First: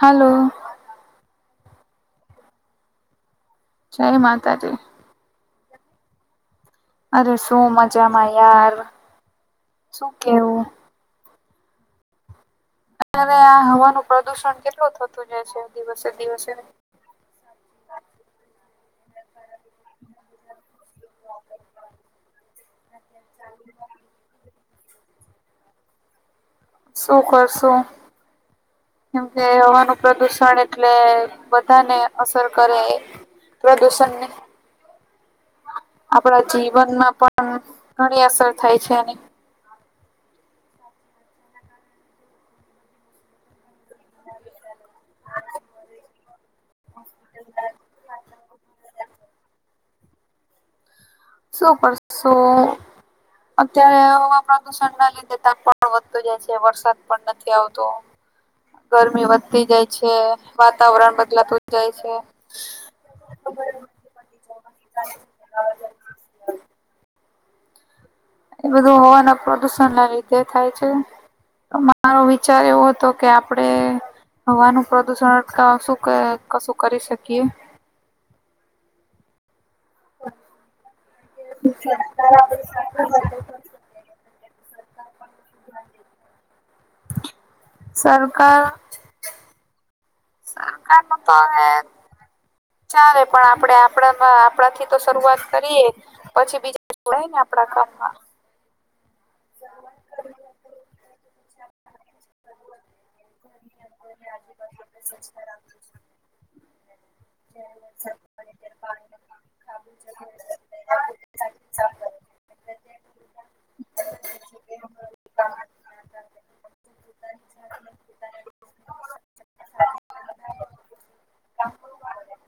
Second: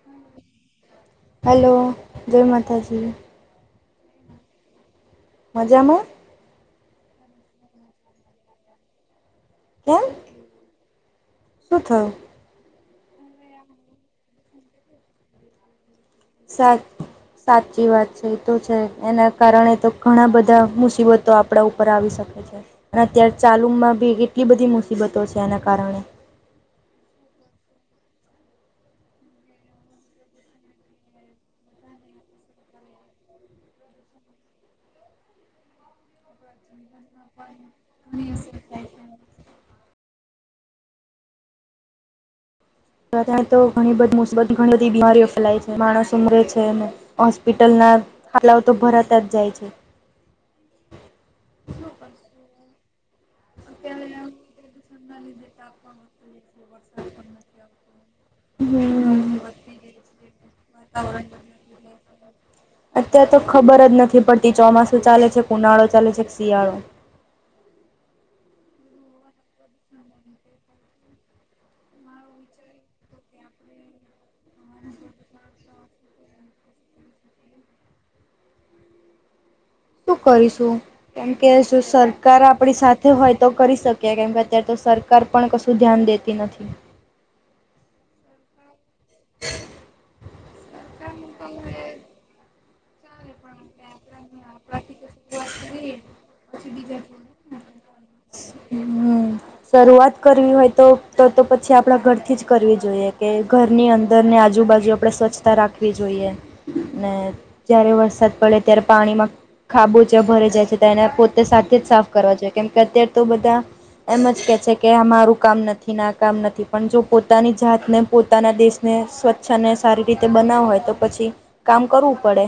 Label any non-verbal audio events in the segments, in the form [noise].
Hello હાલો જય માતાજી. જય માતાજી. મજામાં? અરે શું મજામાં યાર, કેમ શું કેવું? શું થયું? અ્યારે આ હવાનું પ્રદુષણ કેટલુ થતું જાય છે. દિવસે દિવસે સાચ સાચી વાત છે, એ તો છે. એના કારણે તો ઘણા બધા મુસીબતો આપડા ઉપર આવી શકે છે. અને અત્યારે ચાલુમાં બી કેટલી બધી મુસીબતો છે, એના કારણે. શું કરશું? કેમકે હવાનું પ્રદુષણ એટલે બધાને અસર કરે એ. પ્રદૂષણને આપણા જીવનમાં પણ ઘણી અસર થાય છે એની. બધા જ તો ઘણી બધી મુસીબતો, ઘણી બધી બીમારીઓ ફેલાય છે. માણસો મરે છે ને હોસ્પિટલના હલાવ તો ભરતા જ જાય છે. શો કરસો? અત્યારે હવા પ્રદુષણ ના લીધે તપ પણ વધતું જાય છે વરસાદ પણ નથી આવતો. ગરમી વાતાવરણ વધતી જાય છે વાતાવરણ બદલાતું જ જાય છે. અત્યારેાર તો ખબર જ નથી પડતી ચોમાસું ચાલે છે ઉનાળો ચાલે છે કે શિયાળો. એ બધું હવાના પ્રદુષણ ના લીધે થાય છે. માળો વિચાર એવો હતો કે આપડે હવાનું પ્રદુષણ અટકવા શું કશું કરી શકીએ. શું કરીશું કેમ કે શું સરકાર આપડી સાથે હોય. તો કરી શકીએ કેમ કે અત્યારે તો સરકાર પણ કશું ધ્યાન દેતી નથી. સર સરકાર સરકાર ન તો હવે ચારે પણ આપડે આપડામાં આપણા થી તો શરૂઆત કરીએ પછી બીજા જોડાય ને આપણા કામમાં. હ [unintelligible] શરૂઆત કરવી હોય તો તો તો પછી આપણા ઘરથી જ કરવી જોઈએ કે ઘરની અંદરને આજુબાજુ આપણે સ્વચ્છતા રાખવી જોઈએ. ને ત્યારે વરસાદ પડે ત્યારે પાણીમાં ખાબોચિયાં ભરે જાય છે. તો એને પોતે સાથે જ સાફ કરવા જોઈએ કેમ કે અત્યારે તો બધા એમ જ કે કે મારું કામ નથી ના કામ નથી પણ જો પોતાની જાતને પોતાના દેશ ને સ્વચ્છ અને સારી રીતે બનાવો હોય તો પછી કામ કરવું પડે.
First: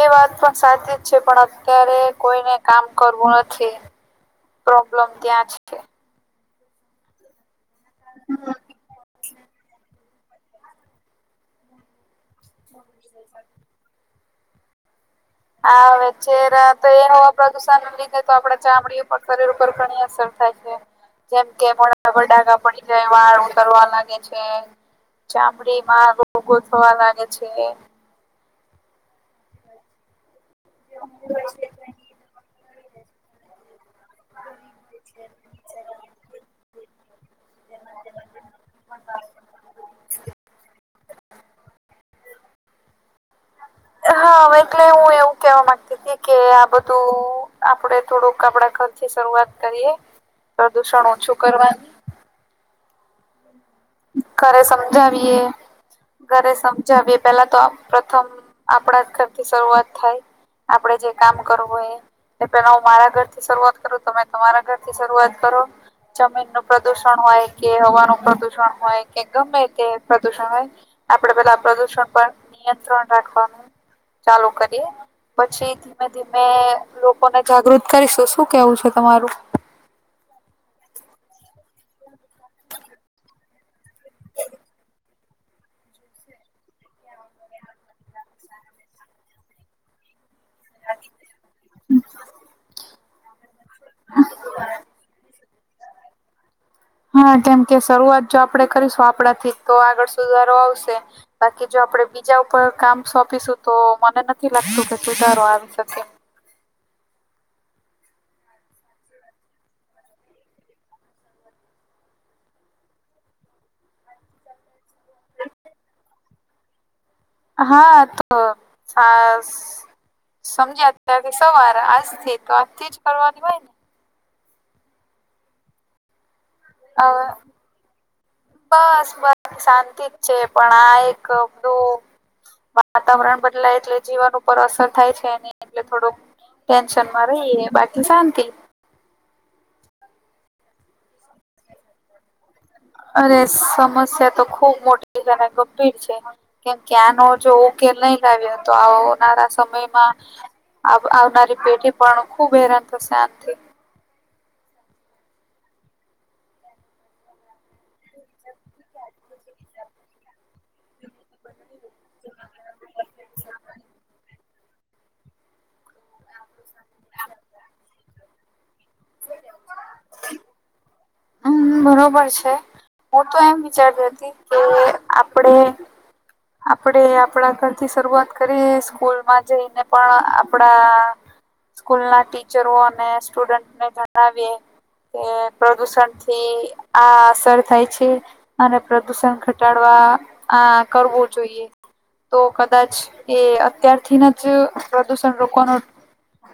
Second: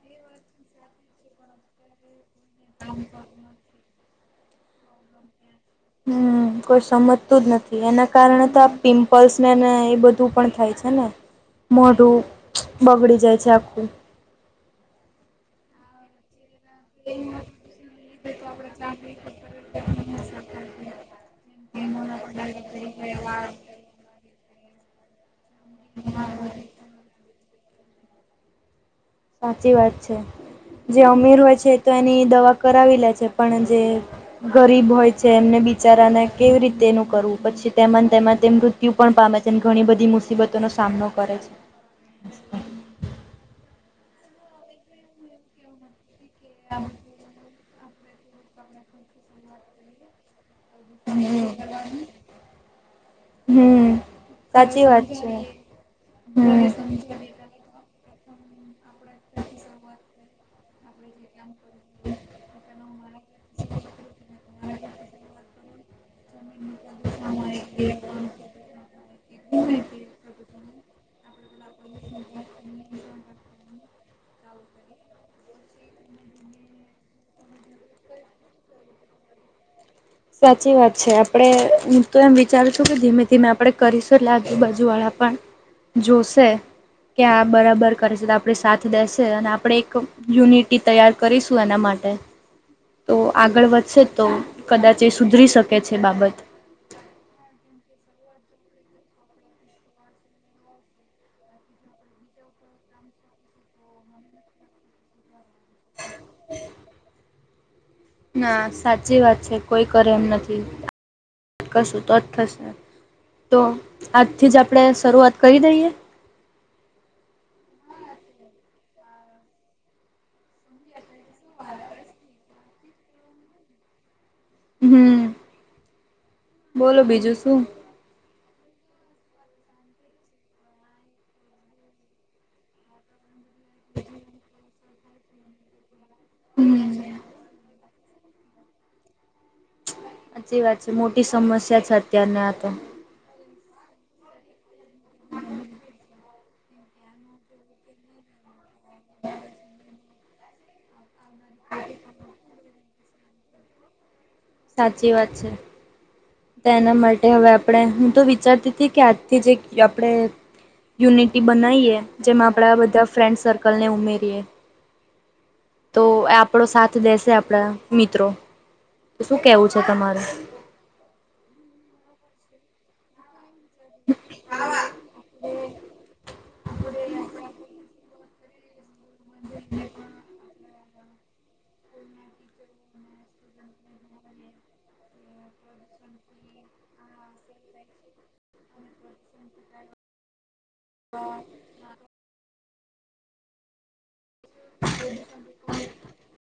એ વાત પણ સાચી જ છે પણ અત્યારે કોઈને કામ કરવું નથી. પ્રોબ્લેમ ત્યાં છે. હમ કોઈ સમજતું જ નથી. એના કારણે તો આ પિમ્પલ્સ નેને એ બધું. પણ થાય છે ને મોઢું બગડી જાય છે આખું. હા અવે ચેહરા તો એ હવા પ્રદુષણ લીધે તો આપડ ચામડી પર શરીર ઉપર ઘણી અસર થાય છે. જેમ કે મોડા પર ડાકા પડી જાય, વાળ ઉતરવા લાગે છે. ચામડીમાં રોગો થવા લાગે છે. સાચી વાત છે જે અમીર હોય છે, તો એની દવા કરાવી લે છે પણ જે ગરીબ હોય છે એમને બિચારાને કેવી રીતે એનું કરવું પછી તેમાં તેમાં તેમ મૃત્યુ ત્યુ પણ પામે છે અને ઘણી બધી મુસીબતો નો સામનો કરે છે. હા, હવે એટલે હું એવું કેવા માંગતી હતી કે આ બધું આપડે થોડુંક આપડા ખરથી શરૂઆત કરીએ પ્રદુષણ ઓછું કરવાનું. હમ. ઘરે સાચી વાત સમજાવીએ છે ઘરે હમ સમજાવીએ. પહેલા તો આ પ્રથમ આપણા ઘરથી શરૂઆત થાય આપડે જે કામ કરવુંએ તો પહેલાં હું મારા ઘર થી શરૂઆત કરું તમે તમારા ઘર થી શરુઆત કરો જમીનનું પ્રદુષણ હોય કે હવાનું પ્રદુષણ હોય કે ગમે કે પ્રદુષણ હોય. આપડે બધા પ્રદુષણ પર નિયંત્રણ રાખવાનુ ચાલુ કરીએ. પછી [unintelligible] લોકોને જાગૃત કરીશું શું કેવું છે તમારું? સાચી વાત છે આપડે હું તો એમ વિચારું છું કે ધીમે-ધીમે આપણે કરીશું એટલે આજુબાજુ વાળા પણ જોશે કે આ બરાબર કરશે તો આપણે સાથ દેશે અને આપડે એક યુનિટી તૈયાર કરીશું એના માટે તો આગળ વધશે તો કદાચ એ સુધરી શકે છે બાબત. હા કેમકે શરૂઆત જો આપડે કરીશું આપણાથી તો આગળ સુધારો આવશે. બાકી જો આપડે બીજા ઉપર કામ સોંપીશું તો મને નથી લાગતું કે સુધારો આવી શકે. [inaudible] હા સાચી વાત છે કોઈ કરે એમ નથી. કરશું તો જ થશે તો આજથી જ આપણે શરૂઆત કરી દઈએ. હા તો [unintelligible] સમજ્યા ત્યારથી સવાર આજથી તો આજ થી જ કરવાની હોય ને. હુંમ્મ. હવે શું [inaudible] વાતાવરણ બદલાય એટલે જીવન ઉપર અસર થાય છે અને એટલે થોડુંક હમ ટેન્શનમાં રહીયે બાકી શાંતિ. હાચી વાત છે મોટી સમસ્યા છે અત્યારને આ તો. અરે સમસ્યા તો ખુબ મોટી છે ને ગંભીર છે [unintelligible] કેમ કે આનો જો ઉકેલ નહી લાવ્યો તો આવનારા સમયમાં આવ આવનારી પેઢી પણ ખુબ હેરાન થશે આનથી. સાચી વાત છે. તેના માટે હવે આપણે હું તો વિચારતી તી કે આજથી જે આપણે યુનિટી બનાઈએ જેમાં આપણા બધા ફ્રેન્ડ સર્કલને ઉમેરીએ. તો આપડો સાથ દેશે આપડા મિત્રો શું કેવું છે તમારું? હા [unintelligible] બરોબર છે હું તો એમ વિ વિચાર તી કે આપણે આપણે આપણા ઘરથી શરૂઆત કરી સ્કૂલમાં જઈને પણ આ આપડા સ્કૂલના ટિચરો અને સ્ટુડન્ટને જણાવીએ કે પ્રદુષણ થી આ અસર થાય છે. અને પ્રદુષણ ઘટાડવા આ કરવો જોઈએ. તો કદાચ એ અત્યાર [unintelligible] પ્રદુષણ રોકવાનો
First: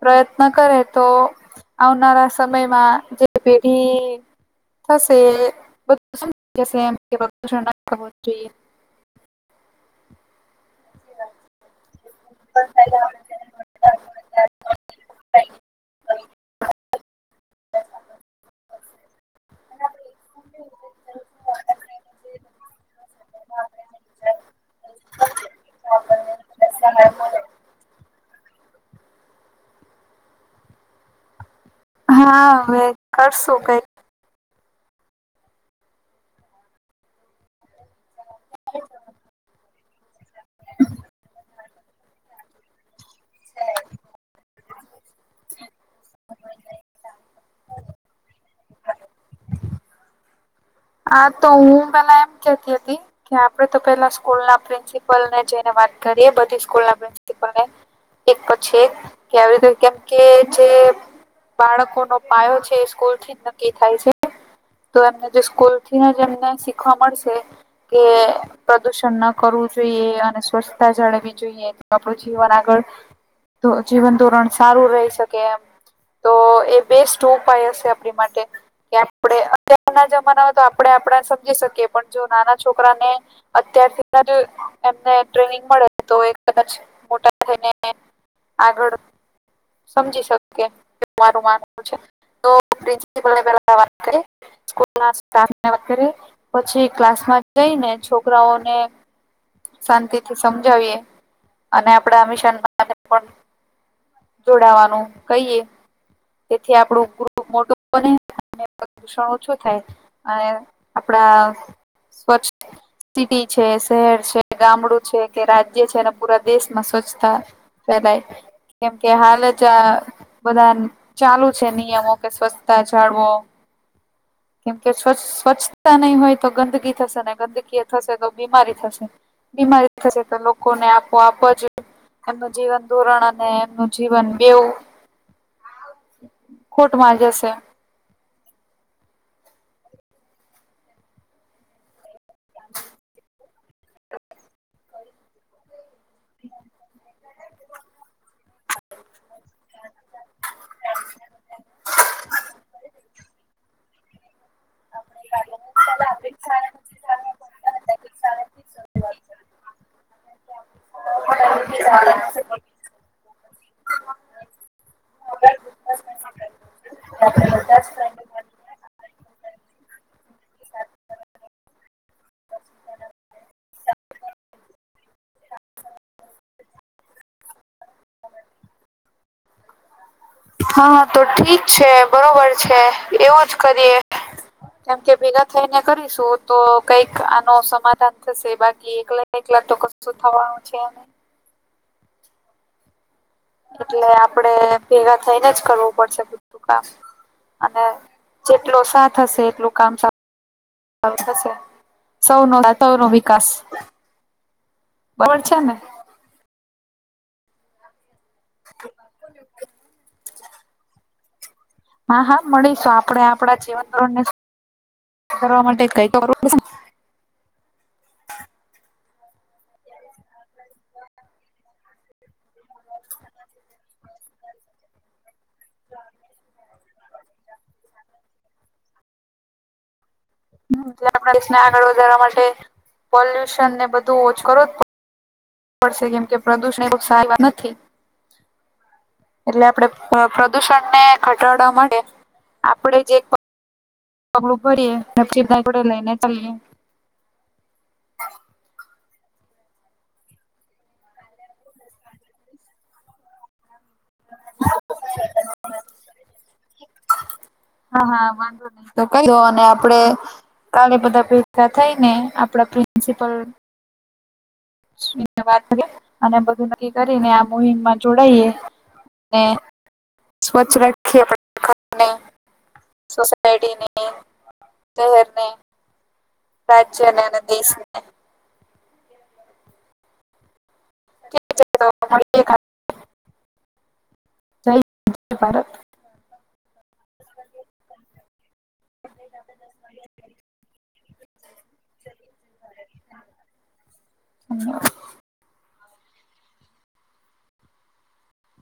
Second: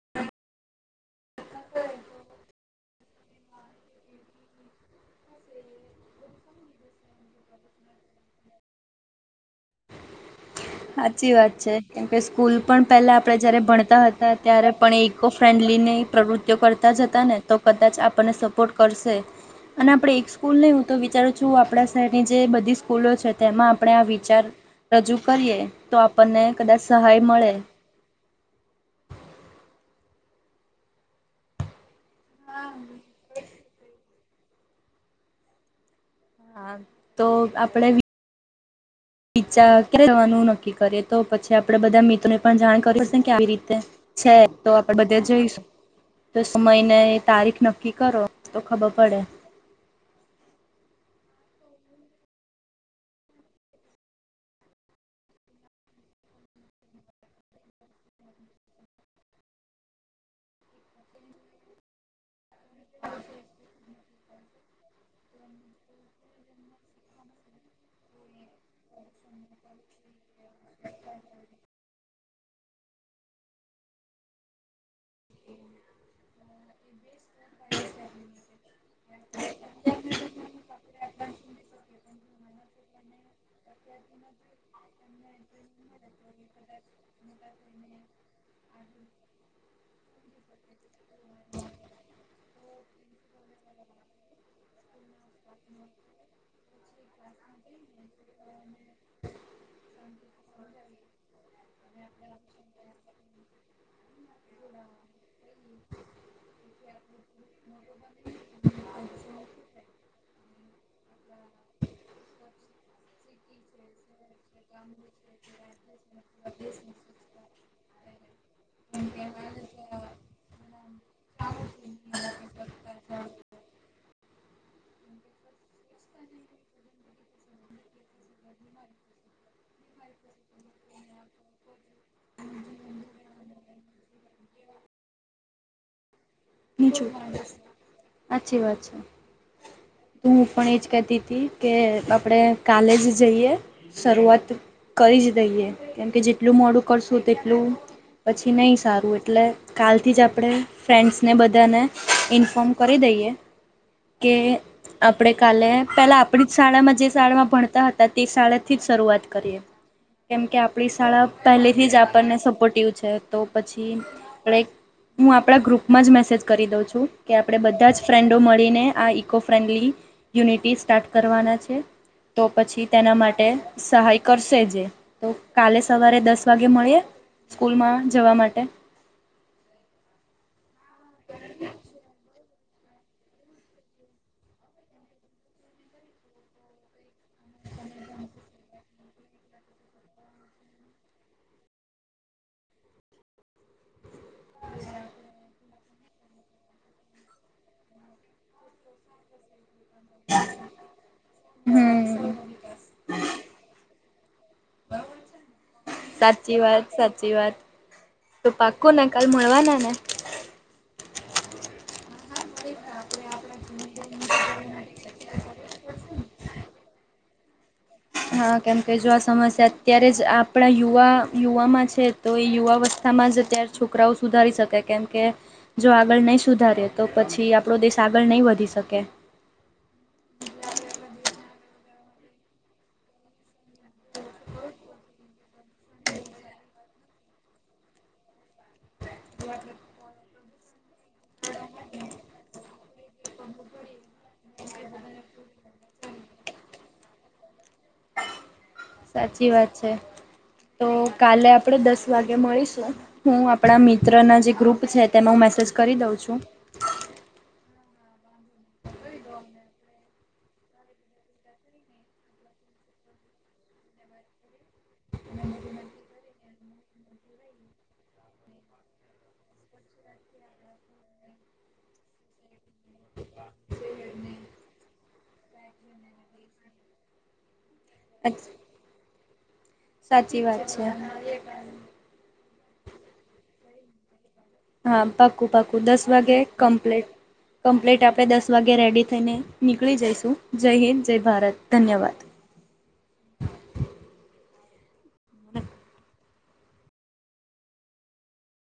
પ્રયત્ન કરે તો આવનારા સમયમાં જે પેઢી [inaudible] હાચી વાત છે કેમ કે સ્કૂલ પણ પેહલા આપણે જ્યારે ભણતા હતા ત્યારે પણ એ ઇકો ફ્રેન્ડલીની પ્રવૃત્તિઓ કરતા જ હતા ને તો કદાચ આપણને સપોર્ટ કરશે. અને આપણે એક સ્કૂલ નહીં હું તો વિચારું છું આપણા શહેરની જે બધી સ્કૂલો છે તેમાં આપણે આ વિચાર રજૂ કરીએ તો આપણને કદાચ સહાય મળે. હા હવે કરશું કઈક. હા, તો આપણેે વિ [inaudible] ચાર ક્યારે જવાનું નક્કી કરીએ તો પછી કે આપડે બધા મિત્રોને પણ જાણ કરવી પડશે ને કે આવી રીતે છે. તો આપડે બધાં જઈશું. તો સમય ને તારીખ નક્કી કરો તો ખબર પડે. આ તો હું પેલા એમ કેતી હતી કે આપડે તો પેલા સ્કૂલના પ્રિન્સિપલને જઈને વાત કરીએ બધી સ્કૂલના પ્રિન્સિપલને એક પછી એક કે આવી રીતે કેમ કે જે બાળકોનો પાયો છે એ સ્કૂલ થી જ નક્કી થાય છે તો એમને જે સ્કૂલ પછી ના જેમ જેમ શીખવા મળશે કે પ્રદુષણ ન કરવું જોઈએ અને સ્વચ્છતા જાળવી જોઈએ. [unintelligible] આપણું જીવન આગળ તો જીવન ધોરણ સારું રહી શકે એમ. તો એ બેસ્ટ ઉપાય હશે આપડી માટે કે આપણે અત્યારના જમાનામા તો આપણે આપડા ને સમજી શકીએ પણ જો નાના છોકરાને અત્યારથીના જે એમને ટ્રેનિંગ મળે તો એ કદાચ મોટા થઈને આગળ સમજી શકે તેમ મારું માનવું છે તો પ્રિન્સપલે પેલા વાત કરીએ. સ્કૂલના સ્ટાફને વાત કરીએ પછી ક્લાસમાં જઈને છોકરાઓને શાંતિથી સમજાવીએ અને આપડા આ મિશન માટે પણ જોડાવાનું કહીએ. તેથી આપણું ગ્રુપ મોટું બને અને પ્રદૂષણ ઓછું થાય અને આપડા સ્વચ્છ સિટી છે. શહેર છે. ગામડું છે કે રાજ્ય છે અને પૂરા દેશમાં સ્વચ્છતા ફેલાય કેમ કે હાલ જ ચા બધા ચાલુ છે નિયમો કે સ્વચ્છતા જાળવો [inaudible] કેમ કે સ્વચ્ સ્વચ્છતા નહી હોય તો ગંદકી થશે ને ગંદકી થશે તો બીમારી થશે. બીમારી થશે તો લોકોને આપો આપો જ એમનું જીવન ધોરણ અને [unintelligible] બેવો નીચું થઈ જશે. હાચી વાત છે તો હું પણ એ જ કેતીતી કે આપણે કાલે જ જઈએ શરૂઆત કરી જ દઈએ. કેમ કે જેટલું મોડું કરશું તેટલું પછી નહી સારું એ એટલે કાલથી જ આપણે ફ્રેન્ડ્સ ને ઇન્ફોર્મ કરી દઈએ કે આપણે કાલે પેલા આપણી જ શાળામાં જે શાળામાં ભણતા હતા તે શાળાથી જ શરૂઆત કરીએ કેમ કે આપણી શાળા પહેલેથી જ આપડને સપોર્ટિવ છે તો પછી આપણે હું આપણા ગ્રુપ માં જ મેસેજ કરી દઉં છું કે આપણે બધા જ ફ્રેન્ડો મળીને આ ઇકો ફ્રેન્ડલી યુનિટી સ્ટાર્ટ કરવાના છે તો પછી તેના માટે સહાય કરશે જે તો કાલે સવારે દસ વાગે મળીએ સ્કૂલમાં જવા માટે. હા તો ઠીક છે. બરોબર છે. એવો જ કરીએ. કેમ કે ભેગા થઈને કરીશું તો કઈક આનો સમાધાન થશે બાકી એકલા એકલા તો કશું થવાનું છે નઇ એટલે આપડે ભેગા થઈને જ કરવું પડશે બધું કામ. અને જેટલો સાથ હશે એટલું કામ સા સારુ થશે હમ સૌનો સાથ સૌનો વિકાસ બરોબર છે ને સાચી વાત સાચી વાત તો પાકુંને કાલ મળવાનાને હા હા મળીશું આપણે આપડા જીવન ધોરણને [unintelligible] કરવા માટે કઈક તો કરવું પડશેને હા કેમ કે જો આ સમસ્યા અત્યારે જ આપ આપણા યુવા યુવામાં છે તો એ યુવાવસ્થામાં જ અત્યારે છોકરાઓ સુધારી શકે કેમ કે જો આગળ નહી સુધારીએ તો પછી આપણો દેશ આગળ નહીં વધી શકે [inaudible] હમ્મ એટલે આપ દેશને આગળ વધારવા માટે પોલ્યુશન ને બધું ઓછું કરવું જ પ પડશે કેમ કે પ્રદુષણ એ બોવ સારી વાત નથી એટલે આપડે પ્રદૂષણને ઘટાળવા મળે આપણેે જે [unintelligible] પગલું ભરી એ [unintelligible] લઈને ચલીએ [inaudible] સાચી વાત છે તો કાલે આપણેે દસ વાગે મળીશું. હું આપણા મિત્રના જે ગ્રુપ છે તેમાં હું મેસેજ કરી દઉં છું હા હા વાંધો ની તો કઇ દો અને આપડે કાલે બધા ભેગા થઈને આપડા પ્રિન્સિપલ વાત કરી અને બધું નક્કી કરીને આ [unintelligible] જોડાઈએ ને સ્વચ્છ રાખીએ [unintelligible] સોસાયટીની, શહેરની રાજ્યને અને દેશને સાચી વાત છે. [unintelligible] જય હા હિન્દ જય પાકું ભારત પાકું દસ વાગે કંપ્લેટ કમ્પલીટ આપણે દસ વાગે રેડી થઈને નીકળી જઈશું જય હિંદ જય ભારત ધન્યવાદ [inaudible]